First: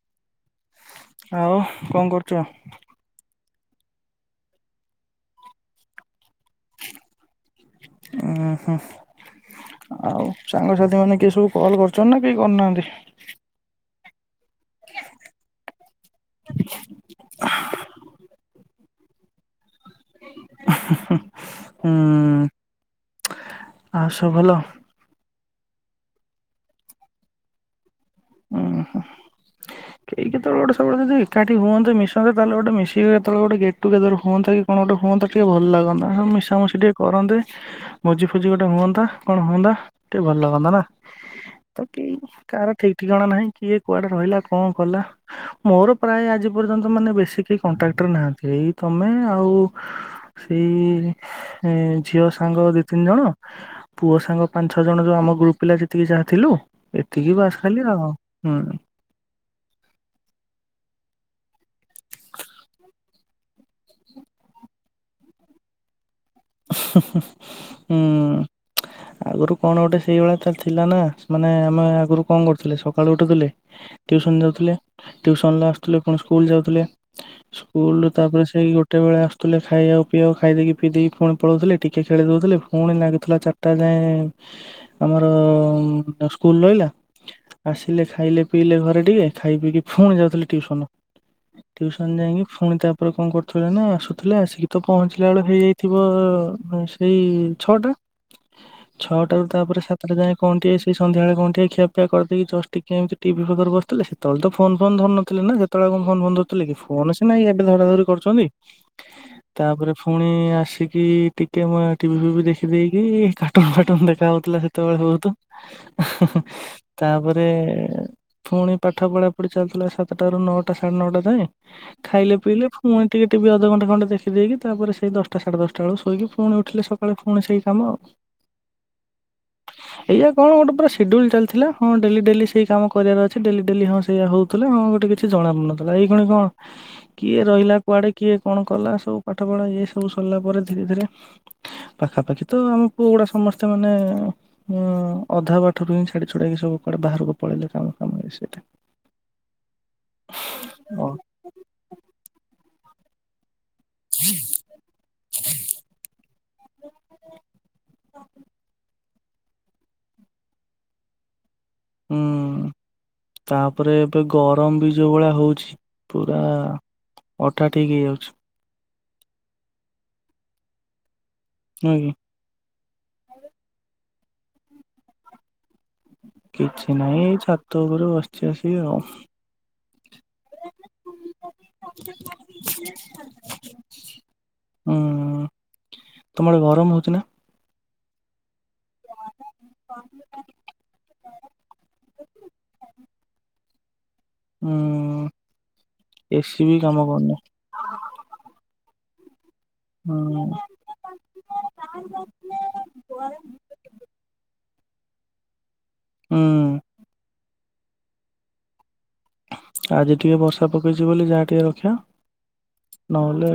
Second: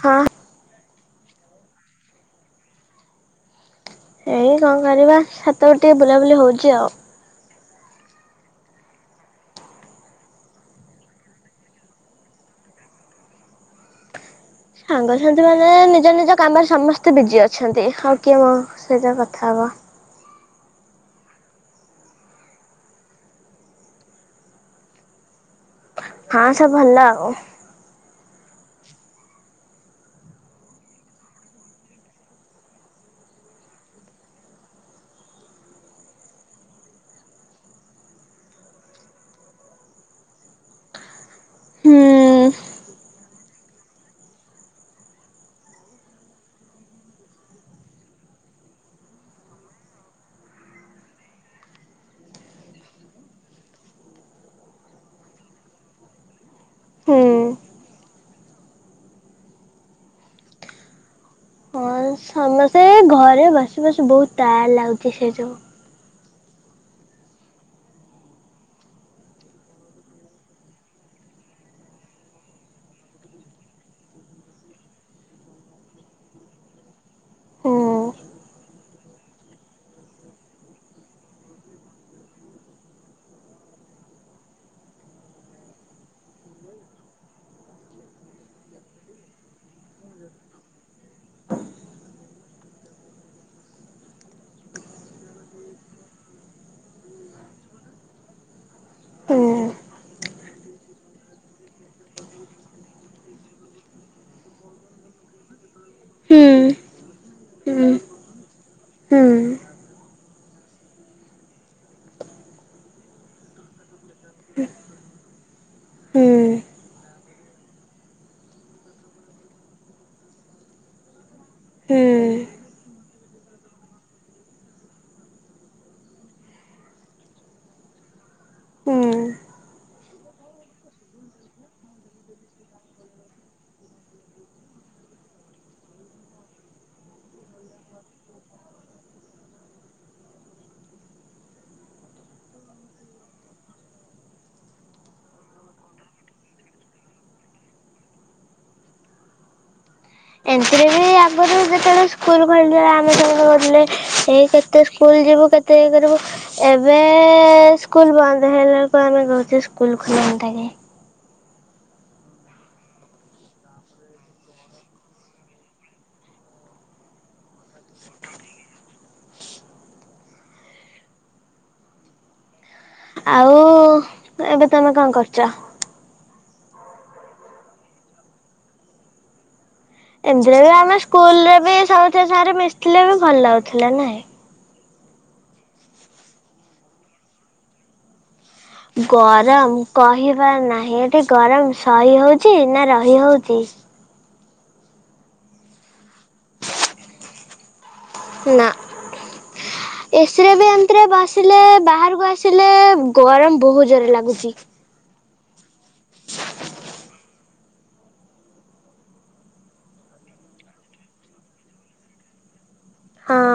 ହଁ। ଆଉ କଣ କରୁଚ? ଏଇ କଣ କରିବା ଛାତ ଉପରେ ଟିକେ ବୁଲାବୁଲି ହଉଛି ଆଉ। ଉଁ ହୁଁ ଆଉ ସାଙ୍ଗସାଥି ମାନେ କିଏ ସବୁ କଲ କରୁଛନ୍ତି ନା କେହି କରୁନାହାଁନ୍ତି? ସାଙ୍ଗସାଥି ମାନେ ନିଜ ନିଜ କାମରେ ସମସ୍ତେ ବିଜି ଅଛନ୍ତି ଆଉ କିଏ ମ ସେଇଟା କଥା ହବା। ହୁଁ ଆଉ ସବୁ ଭଲ? ହଁ ସବୁ ଭଲ ଆଉ। ଉ କେହି କେତେବେଳେ ଗୋଟେ ସବୁବେଳେ ଯଦି ଏକାଠି ହୁଅନ୍ତେ ମିଶନ୍ତେ ତାହେଲେ ଗୋଟେ ମିଶିକି କେତେବେଳେ ଗୋଟେ ଗେଟ ଟୁଗେଦର ହୁଅନ୍ତା କି କଣ ଗୋଟେ ହୁଅନ୍ତା ଟିକେ ଭଲ ଲାଗନ୍ତା ମିଶାମଶି ଟିକେ କରନ୍ତେ ଭୋଜି ଫୋଜି ଗୋଟେ ହୁଅନ୍ତା କଣ ହୁଅନ୍ତା ଟିକେ ଭଲ ଲାଗନ୍ତା ନା ତ କେହି ହୁଁ କାହାର ଠିକ କଠିକଣା ନାହିଁ କିଏ କୁଆଡେ ରହିଲା କଣ କଲା ମୋର ପ୍ରାୟ ଆଜି ପର୍ଯ୍ୟନ୍ତ ମାନେ ବେଶୀ କେହି କଣ୍ଟ୍ରାକ୍ଟରେ ନାହାନ୍ତି ଏଇ ତମେ ଆଉ ସେଇ ଝିଅ ସାଙ୍ଗ ଦି ତିନି ଜଣ ପୁଅ ସାଙ୍ଗ ପାଞ୍ଚ ଛଅ ଜଣ ଯୋଉ ଆମ ଗ୍ରୁପ ପିଲା ଯେତିକି ଯାହା ଥିଲୁ ହୁଁ। ଏତିକି ବାସ୍। ଚାଲିବ ହଁ ହୁଁ ହୁଁ। ହଁ ସମସ୍ତେ ଘରେ ବସି ବସି ବହୁତ ଟାଏଡ ଲାଗୁଛି ସେଇ ଯୋଉ ହୁଁ ଆଗରୁ କଣ ଗୋଟେ ସେଇଭଳି ତ ଥିଲା ନା ମାନେ ଆମେ ଆଗରୁ କଣ କରୁଥିଲେ ସକାଳେୁ ଉଠୁଥିଲେ ଟିଉସନ ଯାଉଥିଲେ ଟିଉସନ୍ ରୁ ଆସୁଥିଲେ ପୁଣି ସ୍କୁଲ ଯାଉଥିଲେ ହୁଁ। ସ୍କୁଲ ତାପରେ ସେଇ ଗୋଟେ ବେଳେ ଆସୁଥିଲେ ଖାଇବାକୁ ପିଇବାକୁ ଖାଇ ଦେଇକି ପିଇ ଦେଇକି ପୁଣି ପଳାଉଥିଲେ ଟିକେ ଖେଳି ଦଉଥିଲେ ପୁଣି ଲାଗୁଥିଲା ଚାରିଟା ଯାଏ ଆମର ସ୍କୁଲ ରହିଲା ଆସିଲେ ଖାଇଲେ ପିଇଲେ ଘରେ ଟିକେ ଖାଇ ପିଇକି ପୁଣି ଯାଉଥିଲେ ଟିଉସନ ଟିଉସନ ଯାଇକି ପୁଣି ତାପରେ କଣ କରୁଥିଲେ ନା ଆସୁଥିଲେ ଆସିକି ତ ପହଞ୍ଚିଲା ବେଳ ହେଇଯାଇଥିଲେ ଥିବ ସେଇ ଛଅଟା ଛଅଟାରୁ ହୁଁ ତାପରେ ସାତଟା ଯାଏ କଣ ଟିଏ ସେଇ ସନ୍ଧ୍ୟାବେଳେ କଣ ଟିଏ ଖିଆପିଆ କରିଦେଇକି ଜଷ୍ଟ ଟିକିଏ ଏମିତି ଟିଭି ପାଖରେ ବସୁଥିଲେ ସେତେବେଳେ ତ ଫୋନ ଫୋନ୍ ଧରୁନଥିଲେ ନା। ସେତେବେଳେ କଣ ଫୋନ ଫୋନ୍ ହୁଁ ଧରୁଥିଲେ କି ଫୋନ ସିନା ଏବେ ଧରା ହୁଁ ଧରି କରୁଛନ୍ତି ହୁଁ ତାପରେ ଫୁଣି ଆସ ଆସିକି ଟିକେ ଟିଭି ଫିଭି ଦେଖିଦେଇକି କାର୍ଟୁନ ଫାଟୁନ ଦେଖା ହଉଥିଲା ସେତେବେଳେ ବହୁତ ହୁଁ ତାପରେ ପୁଣି ପାଠ ପଢ଼ାପଢ଼ି ଚାଲୁଥିଲା ସାତଟାରୁ ନଅଟା ସାଢ଼େ ନଅଟା ଯାଏଁ ହୁଁ ଖାଇଲେ ପିଇଲେ ପୁଣି ଟିକେ ଟିଭି ଅଧଘଣ୍ଟ ଘଣ୍ଟେ ଦେଖି ଦେଇକି ତାପ ସେଇ ଦଶଟା ସାଢେ ଦଶ ସକାଳୁ ଶୋଇକି ପୁଣି ଉଠିଲେ ସକାଳେ ପୁଣି ସେଇ କାମ ଆଉ ହୁଁ ଏଇୟଆ କଣ ଗୋଟେ ପୁରା ସେଡ୍ୟୁଲ ଚାଲିଥିଲା ହଁ ଡେଲି ଡେଲି ସେଇ କାମ କରିବାର ଅଛି ଡେଲି ଡେଲି ହଁ ସେଇଆ ହଉଥିଲା ହଁ ଗୋଟେ କିଛି ଜଣା ପଡୁନଥିଲା ଏଇ କ୍ଷଣି କଣ କିଏ ରହିଲା କୁଆଡେ କିଏ କଣ କଲା ସବୁ ପଢା ଇଏ ସବୁ ସରିଲା ପରେ ଧୀରେ ଧୀରେ ପାଖାପାଖି ତ ଆମ ପୁଅ ଗୁଡା ସମସ୍ତେ ମାନେ ଅଧା ବାଠରୁ ହିଁ ଛାଡି ଛଡେଇକି ସବୁ କୁଆଡେ ବାହାରକୁ ପଳେଇଲେ କାମ କାମ ସେଟା ଏମତି ରେ ବି ଆଗରୁ ଯେତେବେଳେ ସ୍କୁଲ। ଖୋଲିଥୀବ ଆମେ ସବୁ ଗଲେ। ଏଇ କେତେ ସ୍କୁଲ ଯିବୁ କେତେ ଇ କରିବୁ ଏବେ ଏ ସ୍କୁଲ ବନ୍ଦ ହେଲା। ହଁ ପା ଆମେ କହୁଚେ ସ୍କୁଲ ଖୋଲା ହୁଅନ୍ତାନି। ହୁଁ ତାପରେ ଏବେ ଗରମ ବି ଯୋଉ ଭଳିଆ ହଉଛି ପୁରା ଅଠା ଠିକ ହେଇଯାଉଚି। ନୁହେଁ କି? ଆଉ ଏବେ ତମେ କଣ କରୁଚ। କିଛି ନାହିଁ ଏଇ ଛାତ ଉପରୁ ବସିଛି ଆସି କି ଆଉ। ଏମିତିରେ ବି ଆମ ସ୍କୁଲରେ ବି ସମସ୍ତି ଙ୍କ ସହିତ ମିଶଥିଲେ ବି ଭଲ ଲାଗୁଥିଲା ନାଇଁ। ହୁଁ ତମଆଡେ ଗରମ ହଉଚି ନା? ଗରମ କହିବାର ନାହିଁ ଏଠି ଗରମ ସହି ହଉଚ ନା ରହି ହଉଚି। ହୁଁ ଏସି ବି କାମ କରୁନି। ନା, ହୁଁ। ଏସରେ ବି ଏମିତିରେ ବସିଲେ ବାହାରକୁ ଆସିଲେ ଗରମ ବହୁତ ଜୋରରେ ଲାଗୁଚି। ହୁଁ ଉଁ ଆଜି ଟିକେ ବର୍ଷା ପକେଇଛି ବୋଲି ଯାହା ଟିକେ ରକ୍ଷା। ହଁ ନହେଲେ,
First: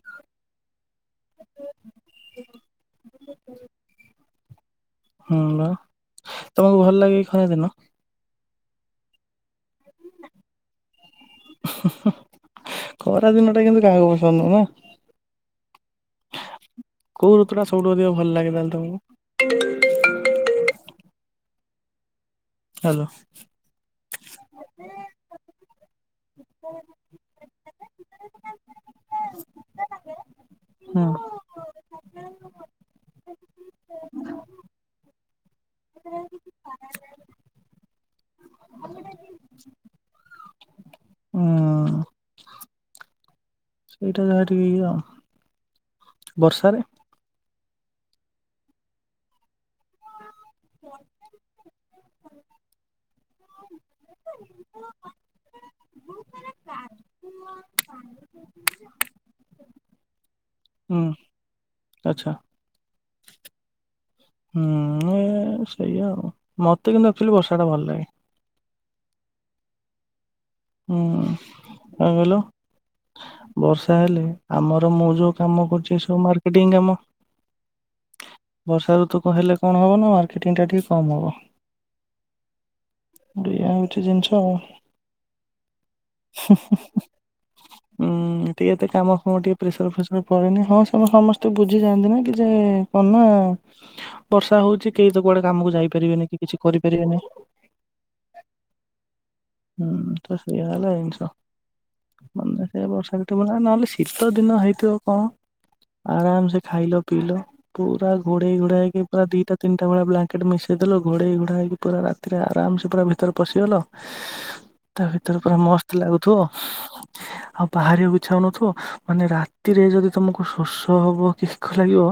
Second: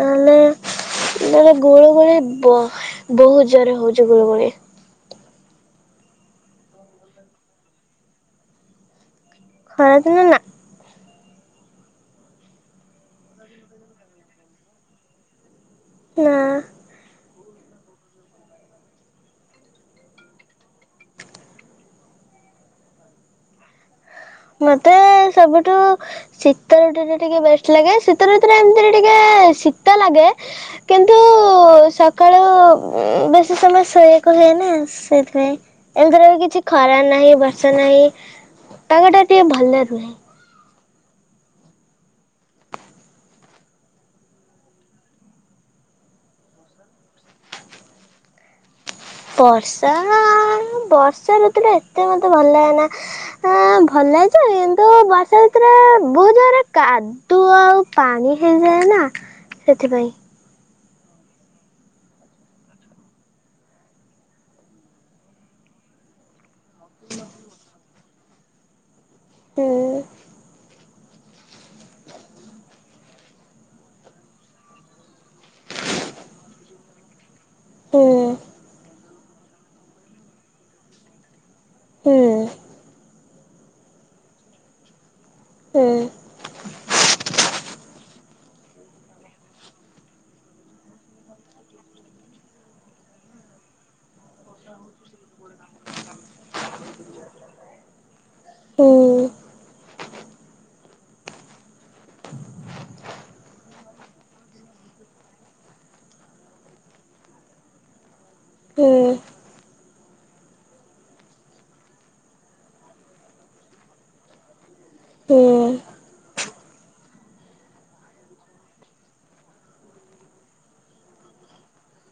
ନହେଲେ ନହେଲେ ଗୁଳୁ ଗୁଳି ବହୁତ ଜୋରେ ହଉଚି ଗୁରୁ ଗୁଳି। ହୁଁ ନା ତମକୁ ଭଲ ଲାଗେ ଖରା ଦିନ। ଖରା ଦିନ ନା। ଖରା ଦିନ ଟା କିନ୍ତୁ କାହାକୁ ପସନ୍ଦ ନୁହେଁ ନା? ନା କୋଉ ଋତୁ ଟା ସବୁଠୁ ଅଧିକ ଭଲ ଲାଗେନା ତୁମକୁ। ହ୍ୟାଲୋ ମତେ ସବୁଠୁ ଶୀତ ଋତୁ ଟା ଟିକେ ବେଷ୍ଟ ଲାଗେ ଶୀତ ଋତୁରୋ ଏମିତିରେ ଟିକେ ଶୀତ ଲାଗେ ହଁ। କିନ୍ତୁ ସକାଳୁ ବେଶୀ ସମୟ ଶୁଏ। ହୁଏ ନା ସେଥିପାଇଁ ଏମତିର କିଛି ଖରା ନାହିଁ ବର୍ଷା ନାହିଁ ପାଗ ଟା ଟିକେ ଭଲ ରୁହେ। ହଁ ଅଁ ସେଇଟା ଯାହା ଟିକେ ଇଏ ବର୍ଷାରେ ବର୍ଷା ତା ନା ବର୍ଷା ଋତୁ ଟା ଏ ଏତେ ମୋତେ ଭଲ ଲାଗେନା ଆଁ ଭଲ ଲାଗଛ କିନ୍ତୁ ବର୍ଷା ଋତୁରେ ରେ ବହୁ ଜାଗାରେ କାଦୁଅ ଆଉ ପାଣି ହେଇଯାଏ ନା ସେଥିପାଇଁ। ହୁଁ ଆଚ୍ଛା, ହୁଁ ସେଇଆ ଆଉ, ମତେ କିନ୍ତୁ ଆକ୍ଚୁଆଲି ବର୍ଷା ଟା ଭଲ ଲାଗେ ହୁଁ! ହୁଁ କଣ କହିଲ, ବର୍ଷା ହେଲେ ଆମର ମୁଁ ଯୋଉ କାମ କରୁଚି, ସବୁ ମାର୍କେଟିଂ କାମ ହୁଁ ବର୍ଷା ଋତୁ ହେଲେ କଣ ହବ, ନା ମାର୍କେଟିଂ ଟା ଟିକେ କମ ହବ। ହୁଁ! ଦିଆ ହେଇଛି ଜିନିଷ ଆଉ। ହୁଁ ହୁଁ ଟିକେ ତ କାମ କରିବାକୁ ଟିକେ ପ୍ରେସର ଫେସର ପଡେନି ହଁ ସେମାନେ ସମସ୍ତେ ବୁଝି ଯାଆନ୍ତି ନା କି ଯେ କଣ ନା ବର୍ଷା ହଉଛି କେହି ତ କୁଆଡେ କାମକୁ ଯାଇପାରିବେନି କି କିଛି କରିପାରିବେନି ହୁଁ ହୁଁ ତ ସେଇଆ ହେଲା ଜିନିଷ ମାନେ ସେ ବର୍ଷା କେତ ନହେଲେ ଶୀତ ଦିନ ହେଇଥିବ କଣ ଆରାମ ସେ ଖାଇଲ ପିଇଲ ପୁରା ଘୋଡେଇ ଘୋଡାହେଇକି ହୁଁ ପୁରା ଦିଟା ତିନିଟା ଭଳିଆ ବ୍ଲାଙ୍କ ମିଶେଇଦଲ, ଘୋଡେଇ ଘୋଡ ହେକି ପୁରା ରାତିରେ ଆରାମସ ପୁରା ଭିତରେ ପଶିଗଲ ତା ଭିତରେ ପୁରା ହୁଁ ମସ୍ତ ଲାଗୁଥିବ ଆଉ ବାହାରିବାକୁ ଇଚ୍ଛା ହଉନଥିବ। ମାନେ, ରାତିରେ ଯଦି ତମକୁ ଶୋଷ ହବ କି ଏକ ଲାଗିବ,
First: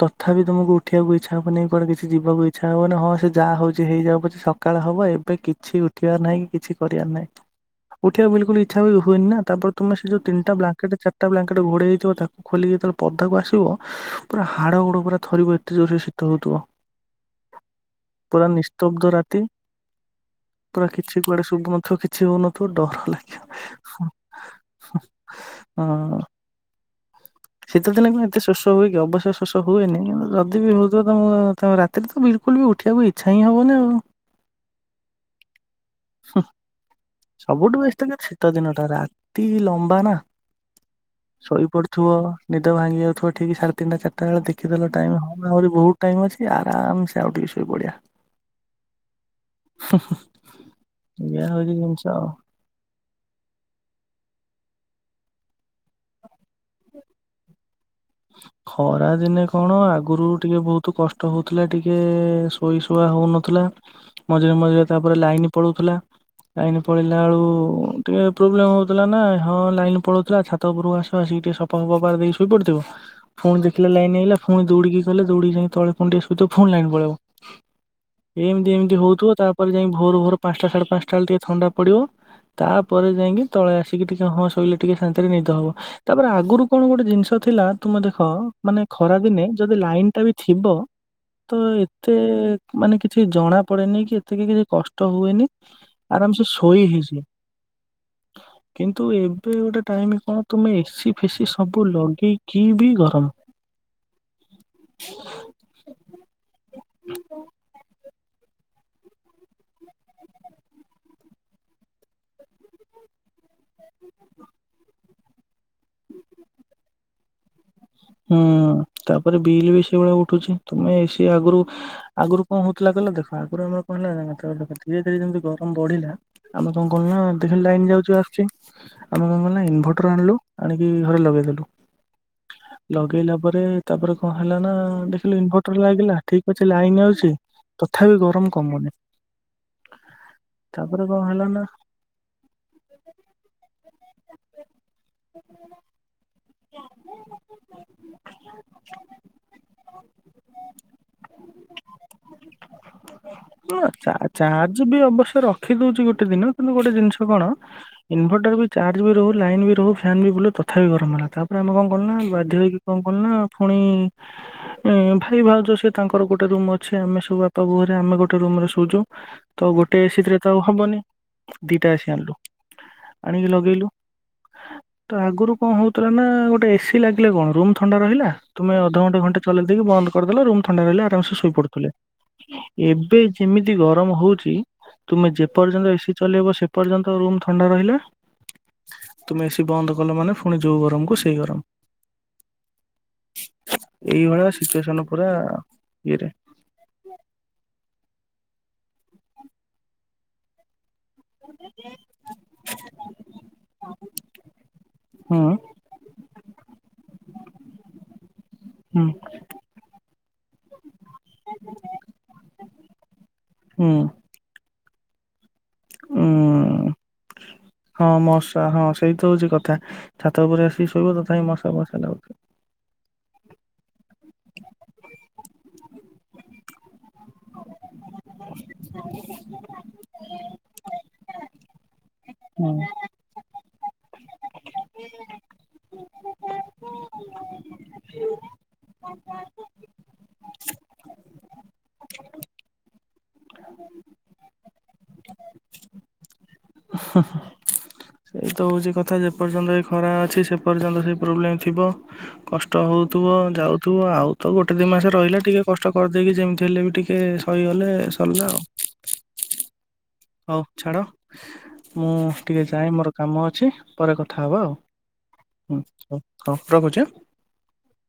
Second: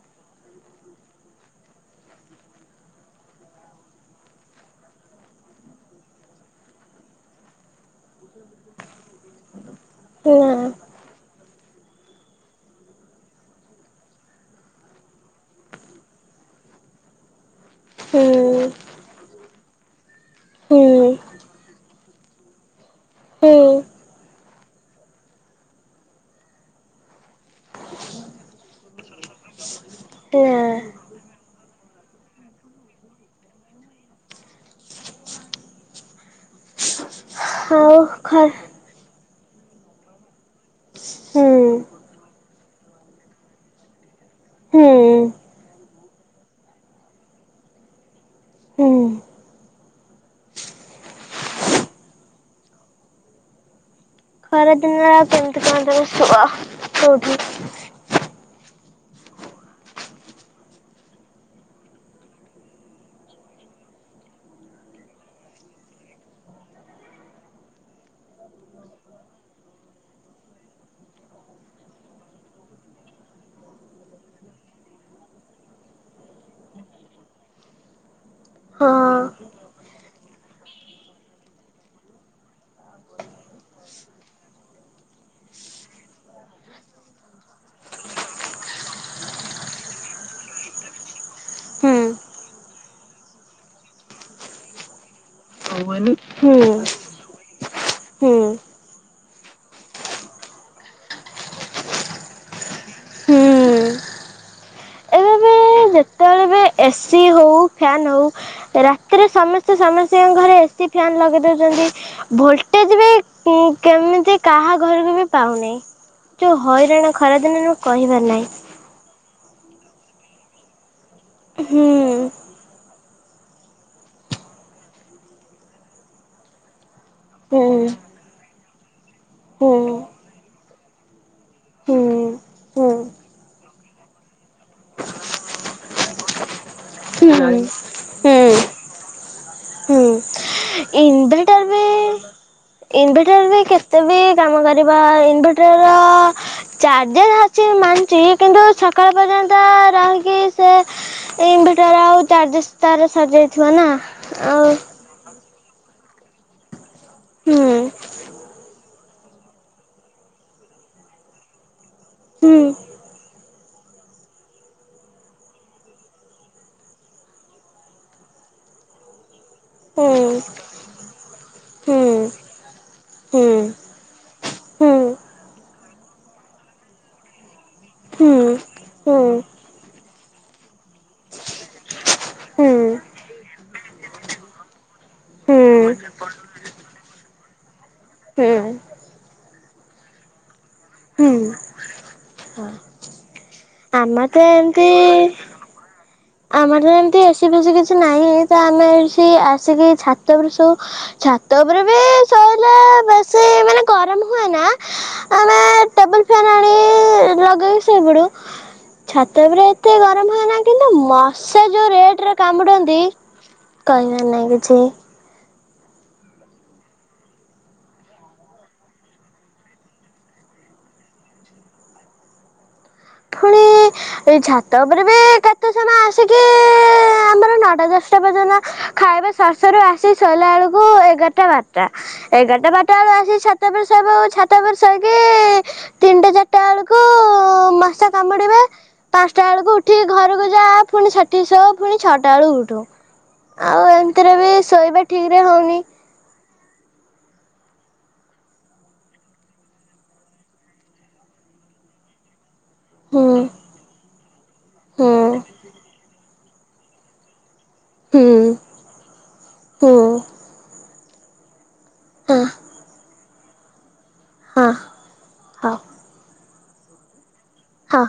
ତଥାପି ତମକୁ ଉଠିବାକୁ ଇଚ୍ଛା ହବନି। କୁଆଡେ କିଛି ଯିବାକୁ ଇଚ୍ଛା ହବନି। ହଁ, ସେ ଯାହା ହଉଛି ହେଇଯାଉ, ପଛେ ସକାଳ ହବ। ଏବେ କିଛି ଉଠିବାର ନାହିଁ କି କିଛି କରିବାର ନାହିଁ, ଉଠିବାକୁ ବିଲକୁଲ ଇଚ୍ଛା ବି ହୁଏନି ନା, ତାପରେ ତମେ ସେ ଯୋଉ ନା ତିନିଟା ବ୍ଲାଙ୍କେଟ ଚାରିଟା ବ୍ଲାଙ୍କେଟ ଘୋଡେଇ ହେଇଥିବ ତାକୁ ଖୋଲିକି, ଯେତେବେଳେ ପଦାକୁ ଆସିବ ପୁରା ହାଡ ଗୋଡ ପୁରା ଥରିବ ଏତେ ଜୋର ସେ ଶୀତ ହଉଥିବ। ପୁରା ହୁଁ ନିସ୍ତବ୍ଧ ରାତି। ହୁଁ [unintelligible] କିଛି କୁଆଡେ ସବୁ ନ ଥିବ, କିଛି ହଉନଥିବ ଡର ହୁଁ ଲାଗିବ ହଁ। ଶୀତଦିନ କଣ ଏତେ ଶୋଷ ହୁଏ କି ଅବଶ ଶୋଷ ହୁଏ। ହୁଏନି କି ନା ଯଦି ବି ହଉଥିବ ତ ମୁଁ ତମେ ରାତି ଏଥିରେ ତ ବିଲକୁଲ ବି ଉଠିବାକୁ ଇଚଛା ହିଁ ହବନ ଆଉ ହିଁ। ସବୁଠୁ ଆଉ ବେଷ୍ଟ ଖ ଶୀତ ଦିନଟା ରା ଏତି ଲମ୍ବା ନା, ହୁଁ ଶୋଇପଡୁଥିବ ନିଦ ଭାଙ୍ଗି ଯାଉଥିବ ଠିକ ସାଢେ ତିନିଟା ଚାରିଟା ବେଳେ ହୁଁ ଦେଖିଦେଲାଇ ହଁ ଆହୁରି ବହୁତ ଟାଇମ୍ ଅଛି ଆରାମ ସେ ଆଉ ଟିକେ ଶୋଇପଡିବା। ହୁଁ ହୁଁ ହୁଁ ଏୟା ହେଉଚି ଜିନ୍ସ ତ ଖରାଦିନରେ କେମିତି କଣ ତୁମେ ଶୁଅ କୋଉଠି? ଖରା ଦିନେ କଣ ଆଗରୁ ଟିକେ ବହୁତ କଷ୍ଟ ହଉଥିଲା। ଟିକେ ଶୋଇ ଶୁଆ ହଉନଥିଲା। ମଝିରେ ମଝିରେ ତାପରେ ଲାଇନ ପଳଉଥିଲା। ଲାଇନ ପଳେଇିଲା ବେଳୁ ଟିକେ ପ୍ରୋବ୍ଲେମ ହଉଥିଲା, ନା ହଁ ଲାଇନ୍ ପଳଉଥିଲା ଛାତ ଉପରକୁ ଆସିବା ଆସିକି ଟିକେ ସଫା ଫ ଫଫା ଦେଇକି ଶୋଇ ପଡିଥିବ। ପୁଣି ଦେଖିଲା ଲାଇନ ହେଇଗଲା ପୁଣି ଦୌଡିକି କି ଗଲ ପୁଣି ଦୌଡିକି ଯାଇ ତଳେ ଫୁ ଆସୁଣି ଲାଇନ ପଳେଇବ, ଏମିତି ଏମିତି ହଁ ହଉ ତାପରେ, ଯାଇ ଭୋର ଭୋର ପାଞ୍ଚଟା ସାଢ଼େ ପାଞ୍ଚଟା ବେଳେ ଟିକେ ଥଣ୍ଡା ପଡିବ ତାପରେ ଯାଇକି ତଳେ ଆସିକି ଟିକେ ହଁ ଶୋଇଲେ ଟିକେ ଶାନ୍ତିରେ ନିଦ ହବ। ତାପରେ ଆଗରୁ କଣ ଗୋଟେ ଜିନିଷ ଥିଲା? ତୁମେ ଦେଖ, ମାନେ ଖରା ଦିନେ ଯଦି ଲାଇନ ଟା ବି ଥିବ ତ ହୁଁ ଏତେ ମାନେ କିଛି ଜଣା ପଡ଼େନି କି ଏତେକ କିଛି କଷ୍ଟ ହୁଏନି। ହନ ଆରାମସେ ହୁଁ! ଶୋଇ ହେଇଯିବ ହୁଁ କିନ୍ତୁ ଏବେ ଗୋଟେ ଟାଇମ କଣ, ତୁମେ ଏସି ଫେସି ସବୁ ଲଗେଇ କିିବି ଗରମ ହୁଁ ଏସି ହଉ, ଫ୍ୟାନ୍ ହଉ ରାତିରେ ସମସ୍ତେ ସମସ୍ତଙ୍କ ଘରେ ଏସି ଫ୍ୟାନ ଲଗେଇ ଦଉଛନ୍ତି, ଭୋଲଟେଜ ବି କେମିତି କାହା ଘରକୁ ବି ପାଉନାହିଁ। ଯୋଉ ହଇରାଣ ଖରାଦିନ ନୁ [unintelligible] ହୁଁ ତାପରେ ବିଲ୍ ବି ସେଇଭଳିଆ ଉଠୁଛି। ତୁମେ ସେ ଆଗରୁ ହୁଁ ଆଗରୁ କଣ ହଉଥିଲା କହିଲ ଦେଖ ଆଗରୁ ଆମର କଣ ହେଲା ନା, [unintelligible] ଧୀରେ ଧୀରେ ଯେମିତି ଗରମ ବଢିଲା ଆମେ ତମ ହୁଁ ହୁଁ [unintelligible] ଲାଇନ୍ ଯାଉଛି ଆସୁଛି ଆମେ କଣ କଲୁ ନା, ହୁଁ। ଇନଭର୍ଟର ଆଣିଲୁ ଆଣିକି ଘରେ ଲଗେଇ ଦେଲୁ। ହୁଁ। ଲଗେଇଲା ପରେ ତାପରେ କଣ ହେଲା ନା ଦେଖିଲୁ [unintelligible] ଲାଗିଲା ଠିକ ଅଛି, ଲାଇନ୍ ହୁଁ ଆାଉଛି। ତଥାପି ଗରମ କମୁନି ହୁଁ ତାପରେ କଣ ହେଲା ଇନଭଟର ନା ବି, ଇନଭଟର ବି, କେତେ ବି କାମ କରିବା ଇନଭଟର ର ଚାର୍ଜର୍ ହଛି ମାନୁଛି, କିନ୍ତୁ ସକାଳ ପର୍ଯ୍ୟନ୍ତ ରହିକି, ସେ ଇନଭଟର ଆଉ ଚାର୍ଜେସ୍ ତାର ସରିଯାଇଥିବ ନା ଆଉ ଚାର୍ଜ ବି ଅବଶ୍ୟ ରଖ ରଖି ଦେଉଛି ଗଟେ ଦିନ କିନ୍ତୁ ଗଟେ ଜିନ [unintelligible] [unintelligible] କଣ ହୁଁ ଇନଭଟର ବି ଚାର୍ଜ ବି ରହୁ, ଲାଇନ୍ ବି ରହୁ, ଫ୍ୟାନ୍ ବି ବୁଲୁ, ତଥାପି ଗରମ ଲାଗେ ତାପରେ ଆମେ କଣ କରୁନା ହୁଁ ବାଧ୍ୟ ହୋଇକି କଣ କରୁନା ପୁଣି ଭାଇ, ଭାଉଜ, ସେ ତାଙ୍କର ଗୋଟେ ରୁମ ଅଛି। ଆମେ ସବୁ ବାପା, ବୋଉ, ହେରା ଆମେ ସବୁ ଗୋଟେ ରୁମ ରେ ଶୋଉଚୁ। ତ ଗୋଟିଏ ହୁଁ ଏ ସି ତ ରେ ତ ହବନି। ଦୁଇଟା ଏ ହୁଁ ସି ଆଣିଲୁ, ଆଣିଲି ଲଗେଇଲୁ। ହୁଁ ହୁଁ ତ ଆଗରୁ କଣ? ନା ଗୋଟେ ଏସିି ଲାଗିଲେ କଣ ରୁମ୍ ଥଣ୍ଡା ରହିଲା, ହୁଁ ତମେ ହୁଁ ଅଧଘଣ୍ଟେ ଘଣ୍ଟେ ଚଲେଇ ଦେଇକି ବନ୍ଦ କରିଦେଲ ରୁମ୍ ଥଣ୍ଡା ରହିଲେ, ଆରାମସ ଶୋଇ ପଡୁଥିଲେ, ହୁଁ ଏବେ ଯେମିତି ଗରମ ହଉଛି। ତୁମେ ହୁଁ ଯେପର୍ଯ୍ୟନ୍ତ ଏସି ଚଲେଇବ, ସେ ପର୍ଯ୍ୟନ୍ତ ରୁମ୍ ଥ ଥଣ୍ଡା ରହିଲା ହୁଁ। ତୁମେ ଏସି ବନ୍ଦ କଲେ ଫୁଣି। ଯୋଉ ଗରମ କୁ ହୁଁ ସେଇ ଗରମ ଆମର ତ ଏଇଭଳିଆ ସିଚୁଏସନ ପୁରା ଏମିତି ଇଏରେ ଆମର ତ ଏମିତି ଏ ସି ଫେଶି କିଛି ନାଇଁ ତ ଆମେ ଆସି ଆସିକି ଛାତରେ ଉପରେ ସୋଉ ଛାତ ଉପରେ ବି ଶୋଇଲେ ବେଶୀ ମାନେ ଗରମ ହୁଏନା, ହୁଁ ଆମେ ଟେବୁଲ ଫ୍ୟାନ ଆଣି ଲଗେଇବୁ ସେଇପଡୁ ହୁଁ ଛାତ ଉପରେ ଏତେ ଗରମ ହୁଏନା କିନ୍ ମସା ଯୋଉ ରେଟରେ କାମୁଡନ୍ତି କହିବାର ନାଇଁ କିଛି। ଉୁଁ ହଁ ମଶା ହଁ ସେଇ ତ ହଉଛି କଥା ଛାତ ଉପରେ ଆସିକି ଶୋଇବ ତଥାପି ମଶା ମଶା ଲାଗଚି। ପୁଣି ଏଇ ଛାତ ଉପରେ ବି କେତେ ସମୟ ଆସିକି ଆମର ନଟା ଦଶ [unintelligible] ପର୍ଯ୍ୟନ୍ତ ଖାଇବା ସରି ସରି ଆସି ଶୋଇଲା ବେଳକୁ ଏଗାର କଥାବାର୍ତ୍ତା। ହୁଁ। ଏଗାରଟା ବାରଟା ଆଳୁ ଆସିକି ଛତ୍ ଛାତ ଉପରେ ଶୋଇବାକୁ ଛାତ ଉପରେ ଶୋଇଲି ତିନିଟା ଚାରିଟା ବେଳକୁ ମା କାମୁଡିବା ପାଞ୍ଚଟା ବେଳକୁ ଉଠି ଘରକୁ ଯା ପୁଣି ଷାଠି ସୋ ପୁଣି ଛଅଟା ବେଳକୁ ଉଠୁ ଆଉ ଏମିତିରେ ବି ଶୋଇବା ଠିକରେ ହଉନି। ସେଇ ତ ହୋଉଚି କଥା ଯେପର୍ଯ୍ୟନ୍ତ ଏ ଖରା ଅଛି ସେ ପର୍ଯ୍ୟନ୍ତ ସେ ପ୍ରୋବ୍ଲେମ୍ ଥିବ। କଷ୍ଟ ହୁଁ ହୋଉଥିବ ଯାଉଥିବ ଆଉଥିବ ତ ଗୋଟେ ଦି ହୁଁ ମାସ ରହିଲା ଟିକେ କଷ୍ଟ କର କି ଯେମିତି ହେଲେ ବି ଟିକେ ସଇଗଲେ ହୁଁ ସରିଲା ଆଉ। ହୁଁ ହଉ ଛାଡ। [inaudible] ମୁଁ ହଁ ଟିକେ ଯାଏ ମୋର କାମ ଅଛି। ପରେ କଥା ହେବ ହଁ ଆଉ ହଉ। ହଁ ରଖୁଚି ଆ। ହଁ।